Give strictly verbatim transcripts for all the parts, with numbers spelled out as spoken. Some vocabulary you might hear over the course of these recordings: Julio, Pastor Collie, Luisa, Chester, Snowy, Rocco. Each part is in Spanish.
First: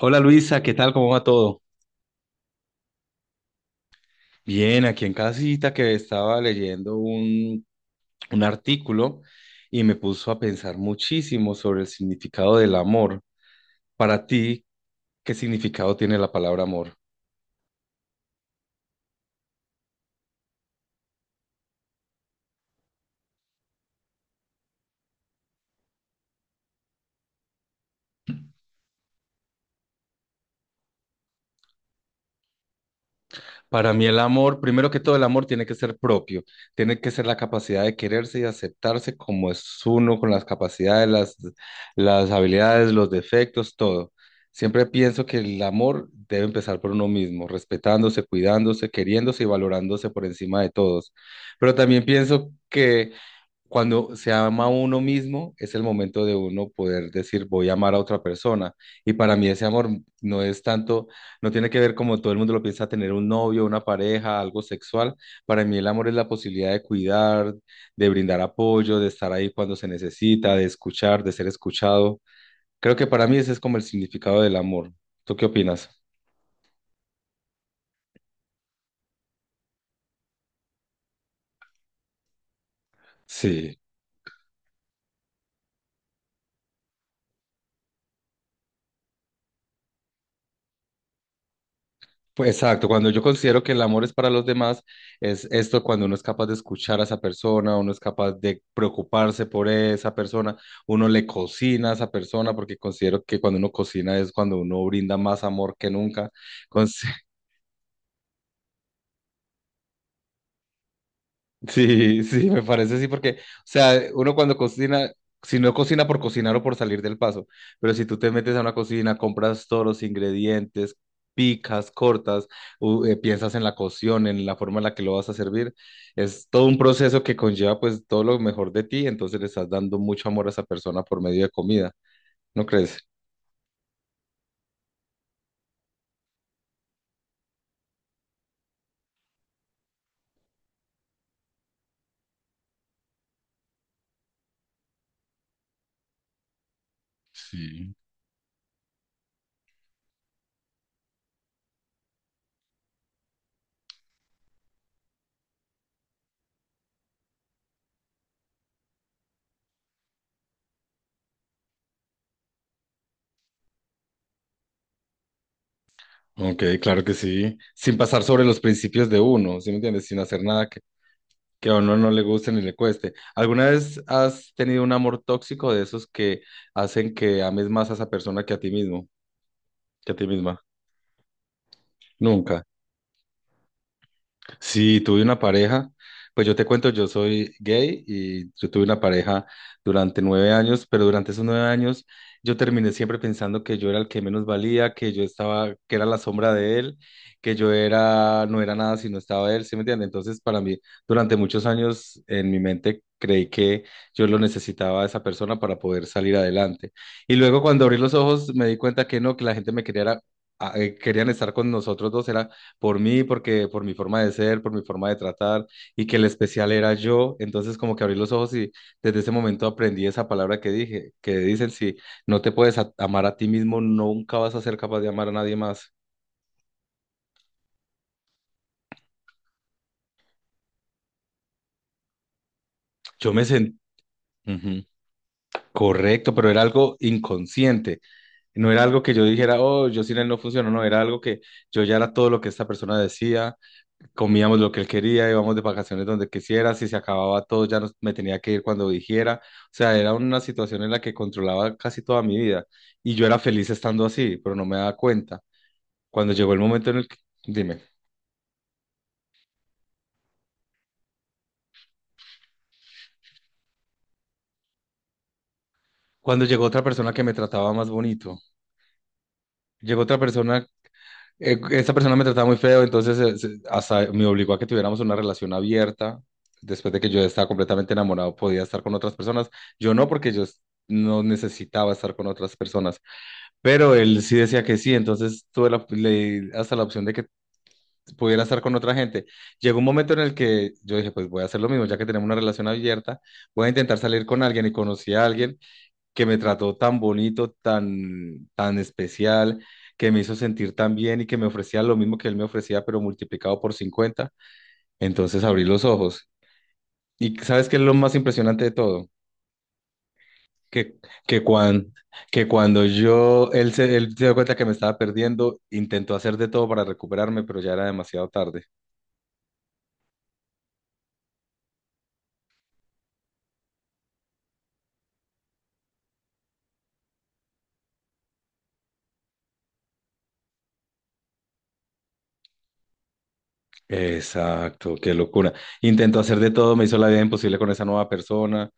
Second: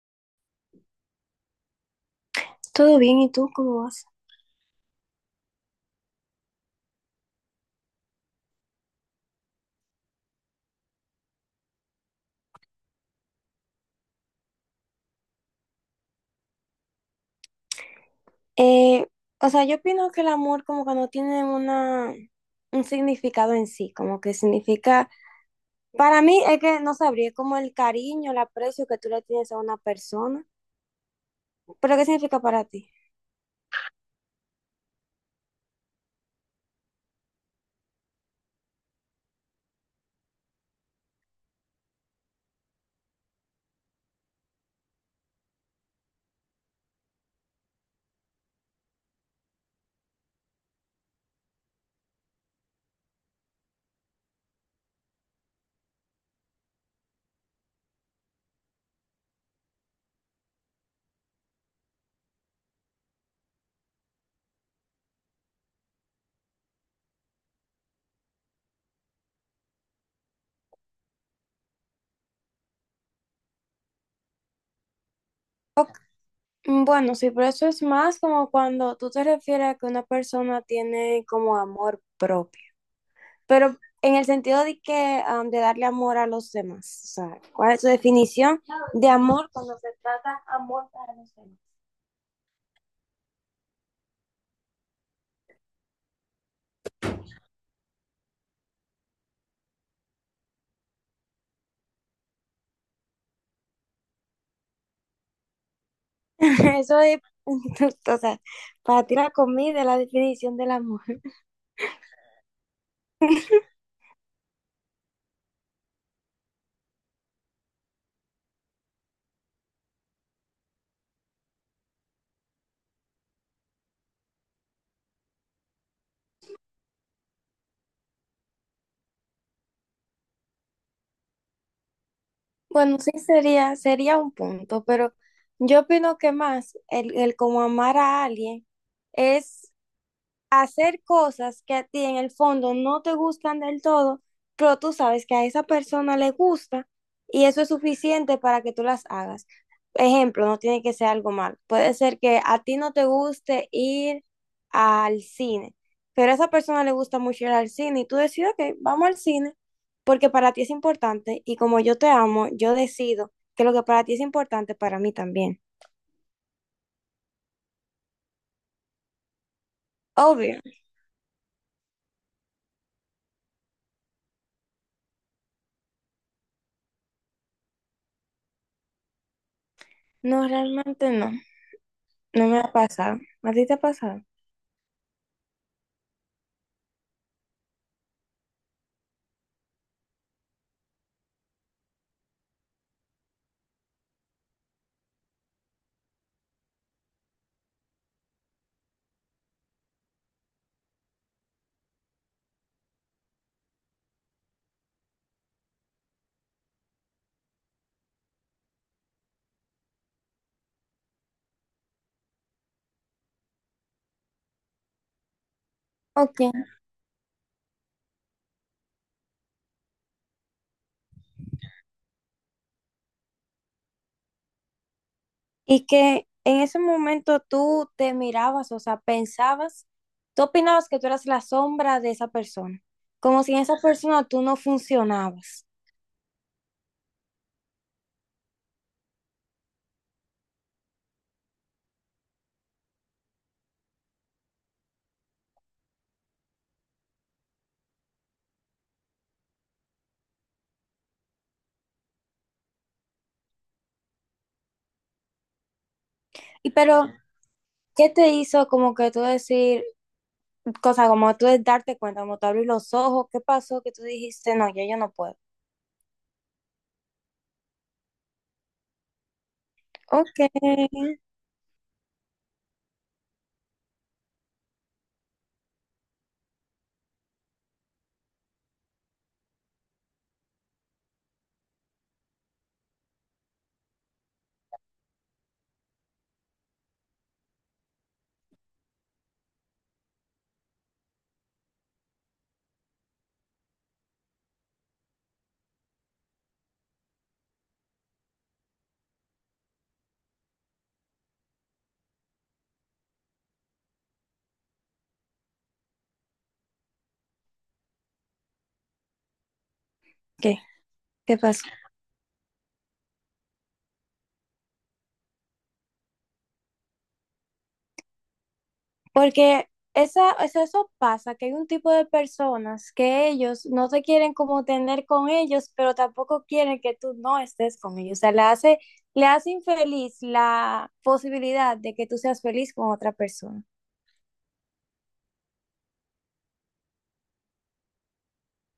Hola Luisa, ¿qué tal? ¿Cómo va todo? Todo bien, ¿y tú cómo vas? Bien, aquí en casita que estaba leyendo un, un artículo y me puso a pensar muchísimo sobre el significado del amor. Para ti, ¿qué significado tiene la palabra amor? Eh, o sea, yo opino que el amor como que no tiene una, un significado en sí, como que significa, para mí es que no sabría, es como el cariño, el aprecio que tú le tienes a una persona, pero ¿qué significa para ti? Para mí el amor, primero que todo el amor tiene que ser propio, tiene que ser la capacidad de quererse y aceptarse como es uno, con las capacidades, las, las habilidades, los defectos, todo. Siempre pienso que el amor debe empezar por uno mismo, respetándose, cuidándose, queriéndose y valorándose por encima de todos. Pero también pienso que cuando se ama a uno mismo, es el momento de uno poder decir, voy a amar a otra persona. Y para mí ese amor no es tanto, no tiene que ver como todo el mundo lo piensa, tener un novio, una pareja, algo sexual. Para mí el amor es la posibilidad de cuidar, de brindar apoyo, de estar ahí cuando se necesita, de escuchar, de ser escuchado. Creo que para mí ese es como el significado del amor. ¿Tú qué opinas? Mm. Bueno, sí, pero eso es más como cuando tú te refieres a que una persona tiene como amor propio. Sí. Pero en el sentido de que, am, de darle amor a los demás, o sea, ¿cuál es tu definición de amor cuando se trata amor para los demás? Pues, exacto, cuando yo considero que el amor es para los demás, es esto cuando uno es capaz de escuchar a esa persona, uno es capaz de preocuparse por esa persona, uno le cocina a esa persona, porque considero que cuando uno cocina es cuando uno brinda más amor que nunca. Eso es, o sea, para ti la comida es la definición del amor. Sí, sí, me parece así porque, o sea, uno cuando cocina, si no cocina por cocinar o por salir del paso, pero si tú te metes a una cocina, compras todos los ingredientes, picas, cortas, u- eh, piensas en la cocción, en la forma en la que lo vas a servir, es todo un proceso que conlleva pues todo lo mejor de ti, entonces le estás dando mucho amor a esa persona por medio de comida, ¿no crees? Bueno, sí sería, sería un punto, pero yo opino que más el, el como amar a alguien es hacer cosas que a ti en el fondo no te gustan del todo, pero tú sabes que a esa persona le gusta y eso es Sí. suficiente para que tú las hagas. Ejemplo, no tiene que ser algo mal. Puede ser que a ti no te guste ir al cine, pero a esa persona le gusta mucho ir al cine y tú decides, ok, vamos al cine porque para ti es importante y como yo te amo, yo decido que lo que para ti es importante, para mí también. Ok, claro que sí, sin pasar sobre los principios de uno, ¿sí me entiendes? Sin hacer Obvio. nada que, que a uno no le guste ni le cueste. ¿Alguna vez has tenido un amor tóxico de esos que hacen que ames más a esa persona que a ti mismo, que a ti No, misma? realmente no. No me Nunca. ha pasado. ¿A ti te ha pasado? Sí, tuve una pareja, pues yo te cuento, yo soy gay y yo tuve una pareja durante nueve años, pero durante esos nueve años yo terminé siempre pensando que yo era el que menos valía, que yo estaba, que era la sombra de él, que yo era, no era nada si no estaba él, ¿sí me entiendes? Entonces para mí, durante muchos años en mi mente creí que yo lo necesitaba a esa persona para poder salir adelante. Y luego cuando abrí los ojos me di cuenta que no, que la gente me quería, era- a- eh, querían estar con nosotros dos, era por mí, porque por mi forma de ser, por mi forma de tratar, y que el Ok. especial era yo. Entonces, como que abrí los ojos y desde ese momento aprendí esa palabra que dije, que dicen, si no te puedes a- amar a ti mismo, nunca vas a ser capaz de amar a nadie Y más. que en ese momento tú te mirabas, o sea, pensabas, tú opinabas que tú eras la sombra de esa persona, Yo como me si en esa sentí... persona tú no funcionabas. Correcto, pero era algo inconsciente. No era algo que yo dijera, oh, yo sin él no funciono, no, era algo que yo ya era todo lo que esta persona decía, comíamos lo que él quería, íbamos de vacaciones donde quisiera, si se acababa todo ya nos- me tenía que ir cuando dijera, o sea, era una situación en la que controlaba casi toda mi vida y yo era feliz estando así, pero no me daba cuenta. Cuando llegó el Y momento en el pero, que, dime, ¿qué te hizo como que tú decir, cosa como tú de darte cuenta, como tú abrir los ojos, qué pasó que tú dijiste, no, yo, yo no puedo? cuando llegó otra persona que me trataba más bonito, llegó otra Ok. persona, eh, esa persona me trataba muy feo, entonces eh, se- hasta me obligó a que tuviéramos una relación abierta. Después de que yo estaba completamente enamorado, podía estar con otras personas. Yo no, porque yo no necesitaba estar con otras personas. Pero él sí decía que sí, entonces tuve la- le di hasta la opción de que pudiera estar con otra gente. Llegó un momento en el que yo dije, pues voy a hacer lo mismo, ya que tenemos una relación abierta, voy a intentar salir con alguien y conocí a alguien que me trató tan bonito, tan, tan especial, que me hizo sentir tan bien y que me ofrecía lo mismo que él me ofrecía, pero multiplicado por cincuenta. Entonces abrí los ojos. ¿Y sabes qué es lo más impresionante de todo? ¿Qué? que, ¿Qué que, pasó? cuan- que cuando yo, él se, él se dio cuenta que me estaba perdiendo, intentó hacer de todo para recuperarme, pero ya era demasiado tarde. Porque esa, eso, eso pasa, que hay un tipo de personas que ellos no te quieren como tener con ellos, pero tampoco quieren que tú no estés con ellos. O sea, le hace, le hace infeliz la posibilidad de que tú seas feliz con otra persona. Exacto, qué locura. Intentó hacer de todo, me hizo la vida imposible con esa nueva persona,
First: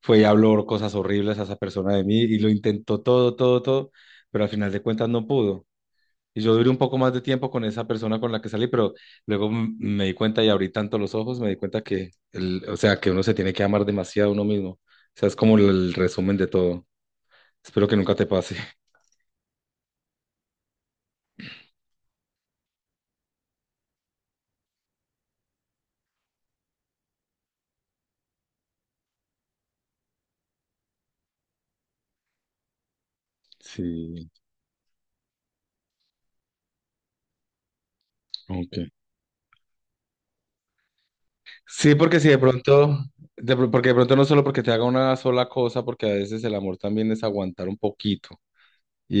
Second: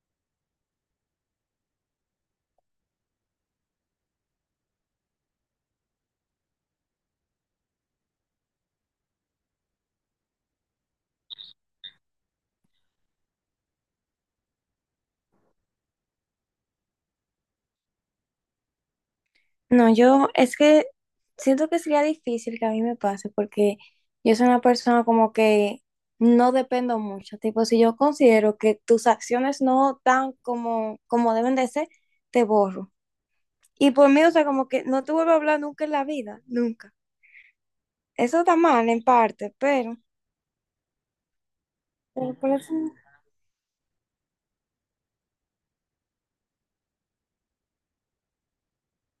fue y habló cosas horribles a esa persona de mí y lo intentó todo, todo, todo, pero al final de cuentas no pudo. Y yo duré un poco más de tiempo con esa persona con la que salí, pero luego m- me di cuenta y abrí tanto los ojos, me di cuenta que, el, o sea, que uno se tiene que amar demasiado a uno mismo. O sea, es como el, el resumen de todo. Espero que nunca te pase. No, yo es que siento que sería difícil que a mí me pase porque yo soy una persona como que no dependo mucho. Tipo, si yo considero que tus acciones no dan como, como deben de ser, te borro. Y por mí, Sí. o sea, como que no te vuelvo a hablar nunca en la vida, nunca. Eso está Ok. mal en parte, pero, Sí, porque si pero de por eso... no. pronto, de pro- porque de pronto no solo porque te haga una sola cosa, porque a veces el amor también es aguantar un poquito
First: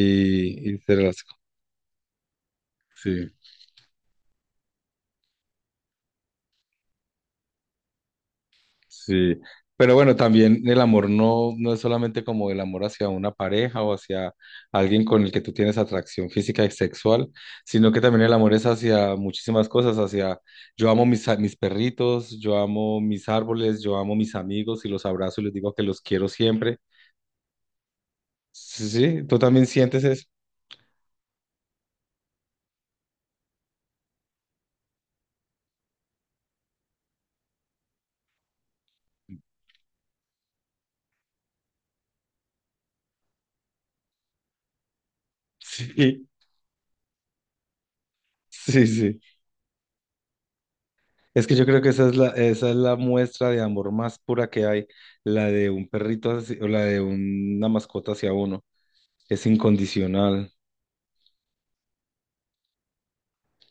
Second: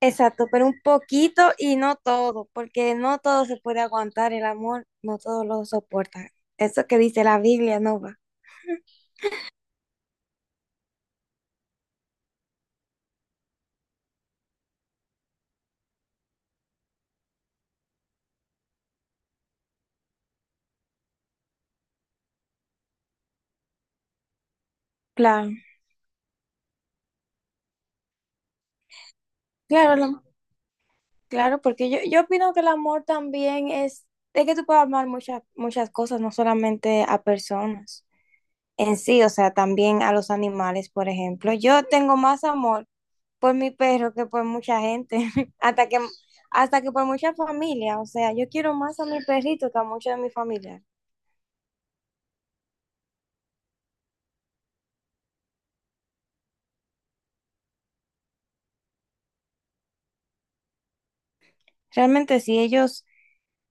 Exacto, pero y un ser poquito y no todo, porque no así. todo se puede aguantar el amor, no todo lo soporta. Eso que dice la Biblia no va. Sí, pero bueno, también el amor no, no es solamente como el amor hacia una pareja o hacia alguien con el que tú tienes atracción física y sexual, sino que también el amor es hacia muchísimas cosas, hacia yo amo mis, a- mis perritos, yo amo mis árboles, yo amo mis amigos y los abrazo y Claro, les digo que los quiero siempre. Sí, sí, tú también claro, sientes lo- eso. claro, porque yo, yo opino que el amor también es, es que tú puedes amar muchas, muchas cosas, no solamente a personas en sí, o sea, también a los animales, por ejemplo. Yo tengo más amor por mi perro que por mucha gente, hasta que, hasta que por mucha familia. O sea, yo Sí, quiero sí, más a sí. mi perrito que a muchos de mi familia. Es que yo creo que esa es la, esa es la muestra de amor más pura que hay, la de un perrito hacia- o la de una mascota hacia uno. Es incondicional. Realmente sí, ellos,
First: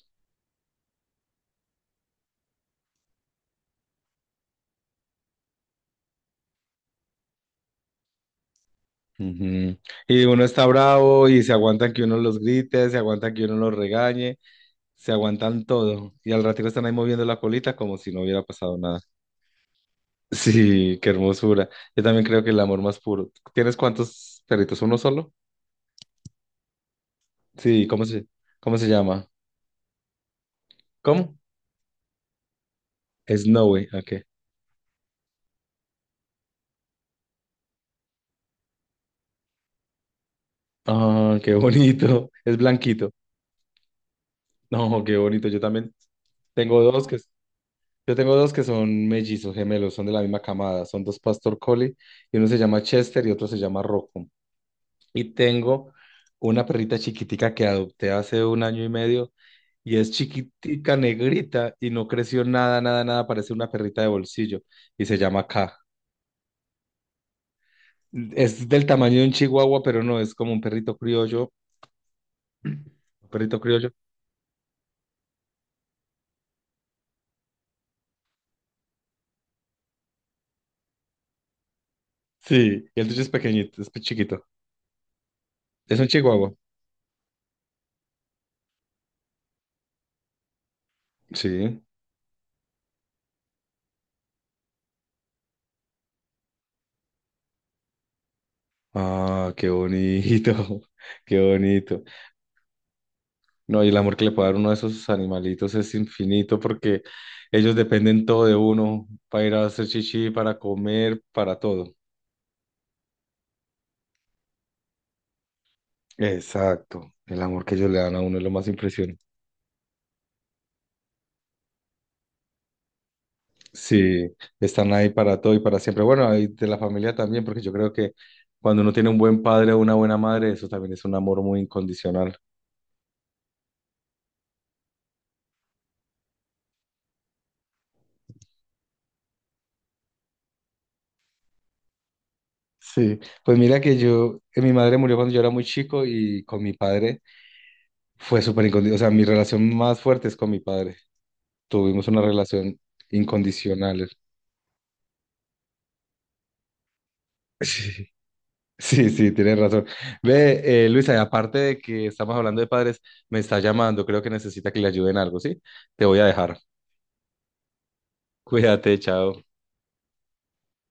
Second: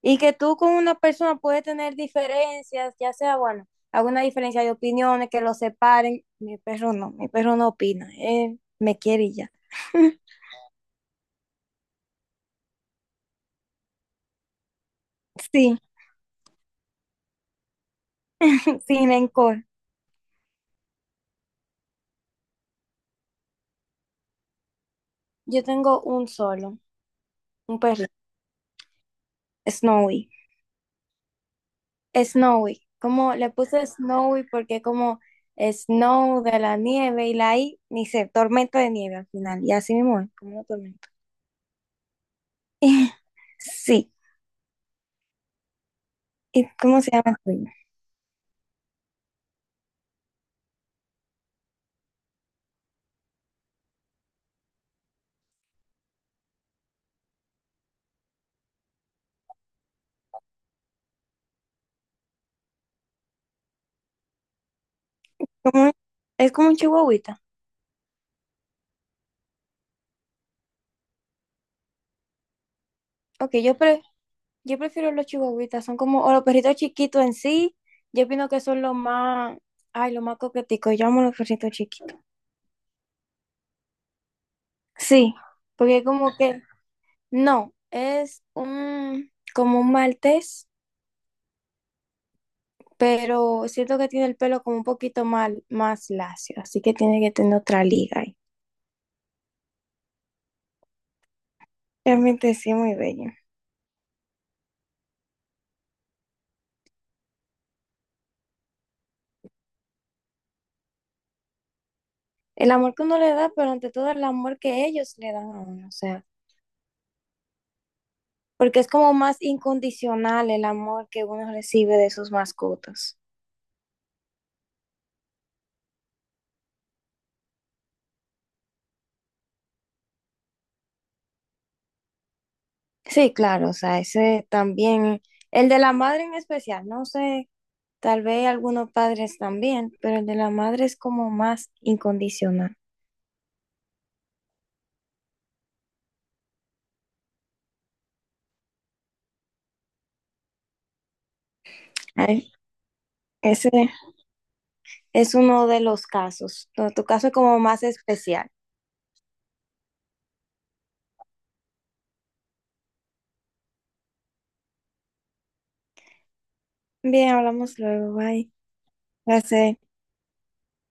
y que tú con una persona puedes tener diferencias, ya sea, bueno, alguna diferencia de opiniones, que los separen. Mi perro no, mi perro no opina, él me quiere y ya. Ujú. Y uno está bravo y se aguantan que uno los grite, se aguantan que uno los regañe, se aguantan Sí, todo. Y al ratito están ahí moviendo la colita como si no hubiera pasado nada. sin rencor. Sí, qué hermosura. Yo también creo que el amor más puro. ¿Tienes cuántos perritos? ¿Uno solo? Yo tengo un solo, un Sí, ¿cómo perro, se, ¿cómo se llama? Snowy. ¿Cómo? Snowy, como le puse Snowy, ok. Snowy porque como Snow de la nieve y la I, ni sé, tormenta de nieve al final, y así mismo es, como una tormenta. Ah, qué bonito. Es blanquito. Sí, No, qué bonito. Yo también ¿y tengo cómo dos se que llama el tuyo? Yo tengo dos que son mellizos, gemelos, son de la misma camada, son dos Pastor Collie, y uno se llama Chester y otro se llama Rocco. Y tengo una perrita chiquitica que adopté hace un año y medio, y es chiquitica, negrita, y no creció nada, nada, nada, parece una perrita de bolsillo, y se llama K. Como es como un chihuahuita. Es del tamaño de un chihuahua, pero no, es como un perrito criollo, un Ok, perrito yo, criollo. pre- yo prefiero los chihuahuitas, son como, o los perritos chiquitos en sí, yo opino que son los más, ay, los más coqueticos, yo amo los perritos chiquitos. Sí, y el tuyo es pequeñito, es chiquito. Sí, Es porque un como chihuahua. que, no, es un, como un maltés Sí. pero siento que tiene el pelo como un poquito mal, más lacio, así que tiene que tener otra liga ahí. Ah, qué bonito, qué bonito. Realmente sí, muy bello. No, y el amor que le puede dar uno de esos animalitos es infinito porque ellos dependen todo de uno para ir a hacer chichi, para comer, para todo. El amor que uno le da, pero ante todo el amor que ellos le dan a uno, o sea, Exacto, el amor que ellos le dan a uno es lo más porque es como impresionante. más incondicional el amor que uno recibe de sus mascotas. Sí, están ahí para todo y para siempre. Bueno, ahí de la familia también, porque yo creo que cuando uno tiene un buen padre o una buena madre, eso también es un amor muy incondicional. Sí, claro, o sea, ese también, el de la madre en especial, no sé, tal vez algunos padres también, pero el de la madre es como más incondicional. Sí, pues mira que yo, eh, mi madre murió cuando yo era muy chico y con mi padre fue súper incondicional. O sea, mi relación más fuerte es con mi padre. Tuvimos una Ay, relación ese incondicional. es uno de los casos. Tu tu caso es como más especial. Sí, sí, sí, tienes razón. Ve, eh, Luisa, y aparte de que estamos hablando de padres, me está llamando, creo que necesita que le ayuden algo, ¿sí? Te voy a dejar. Bien, hablamos luego. Bye. Cuídate, chao. Gracias.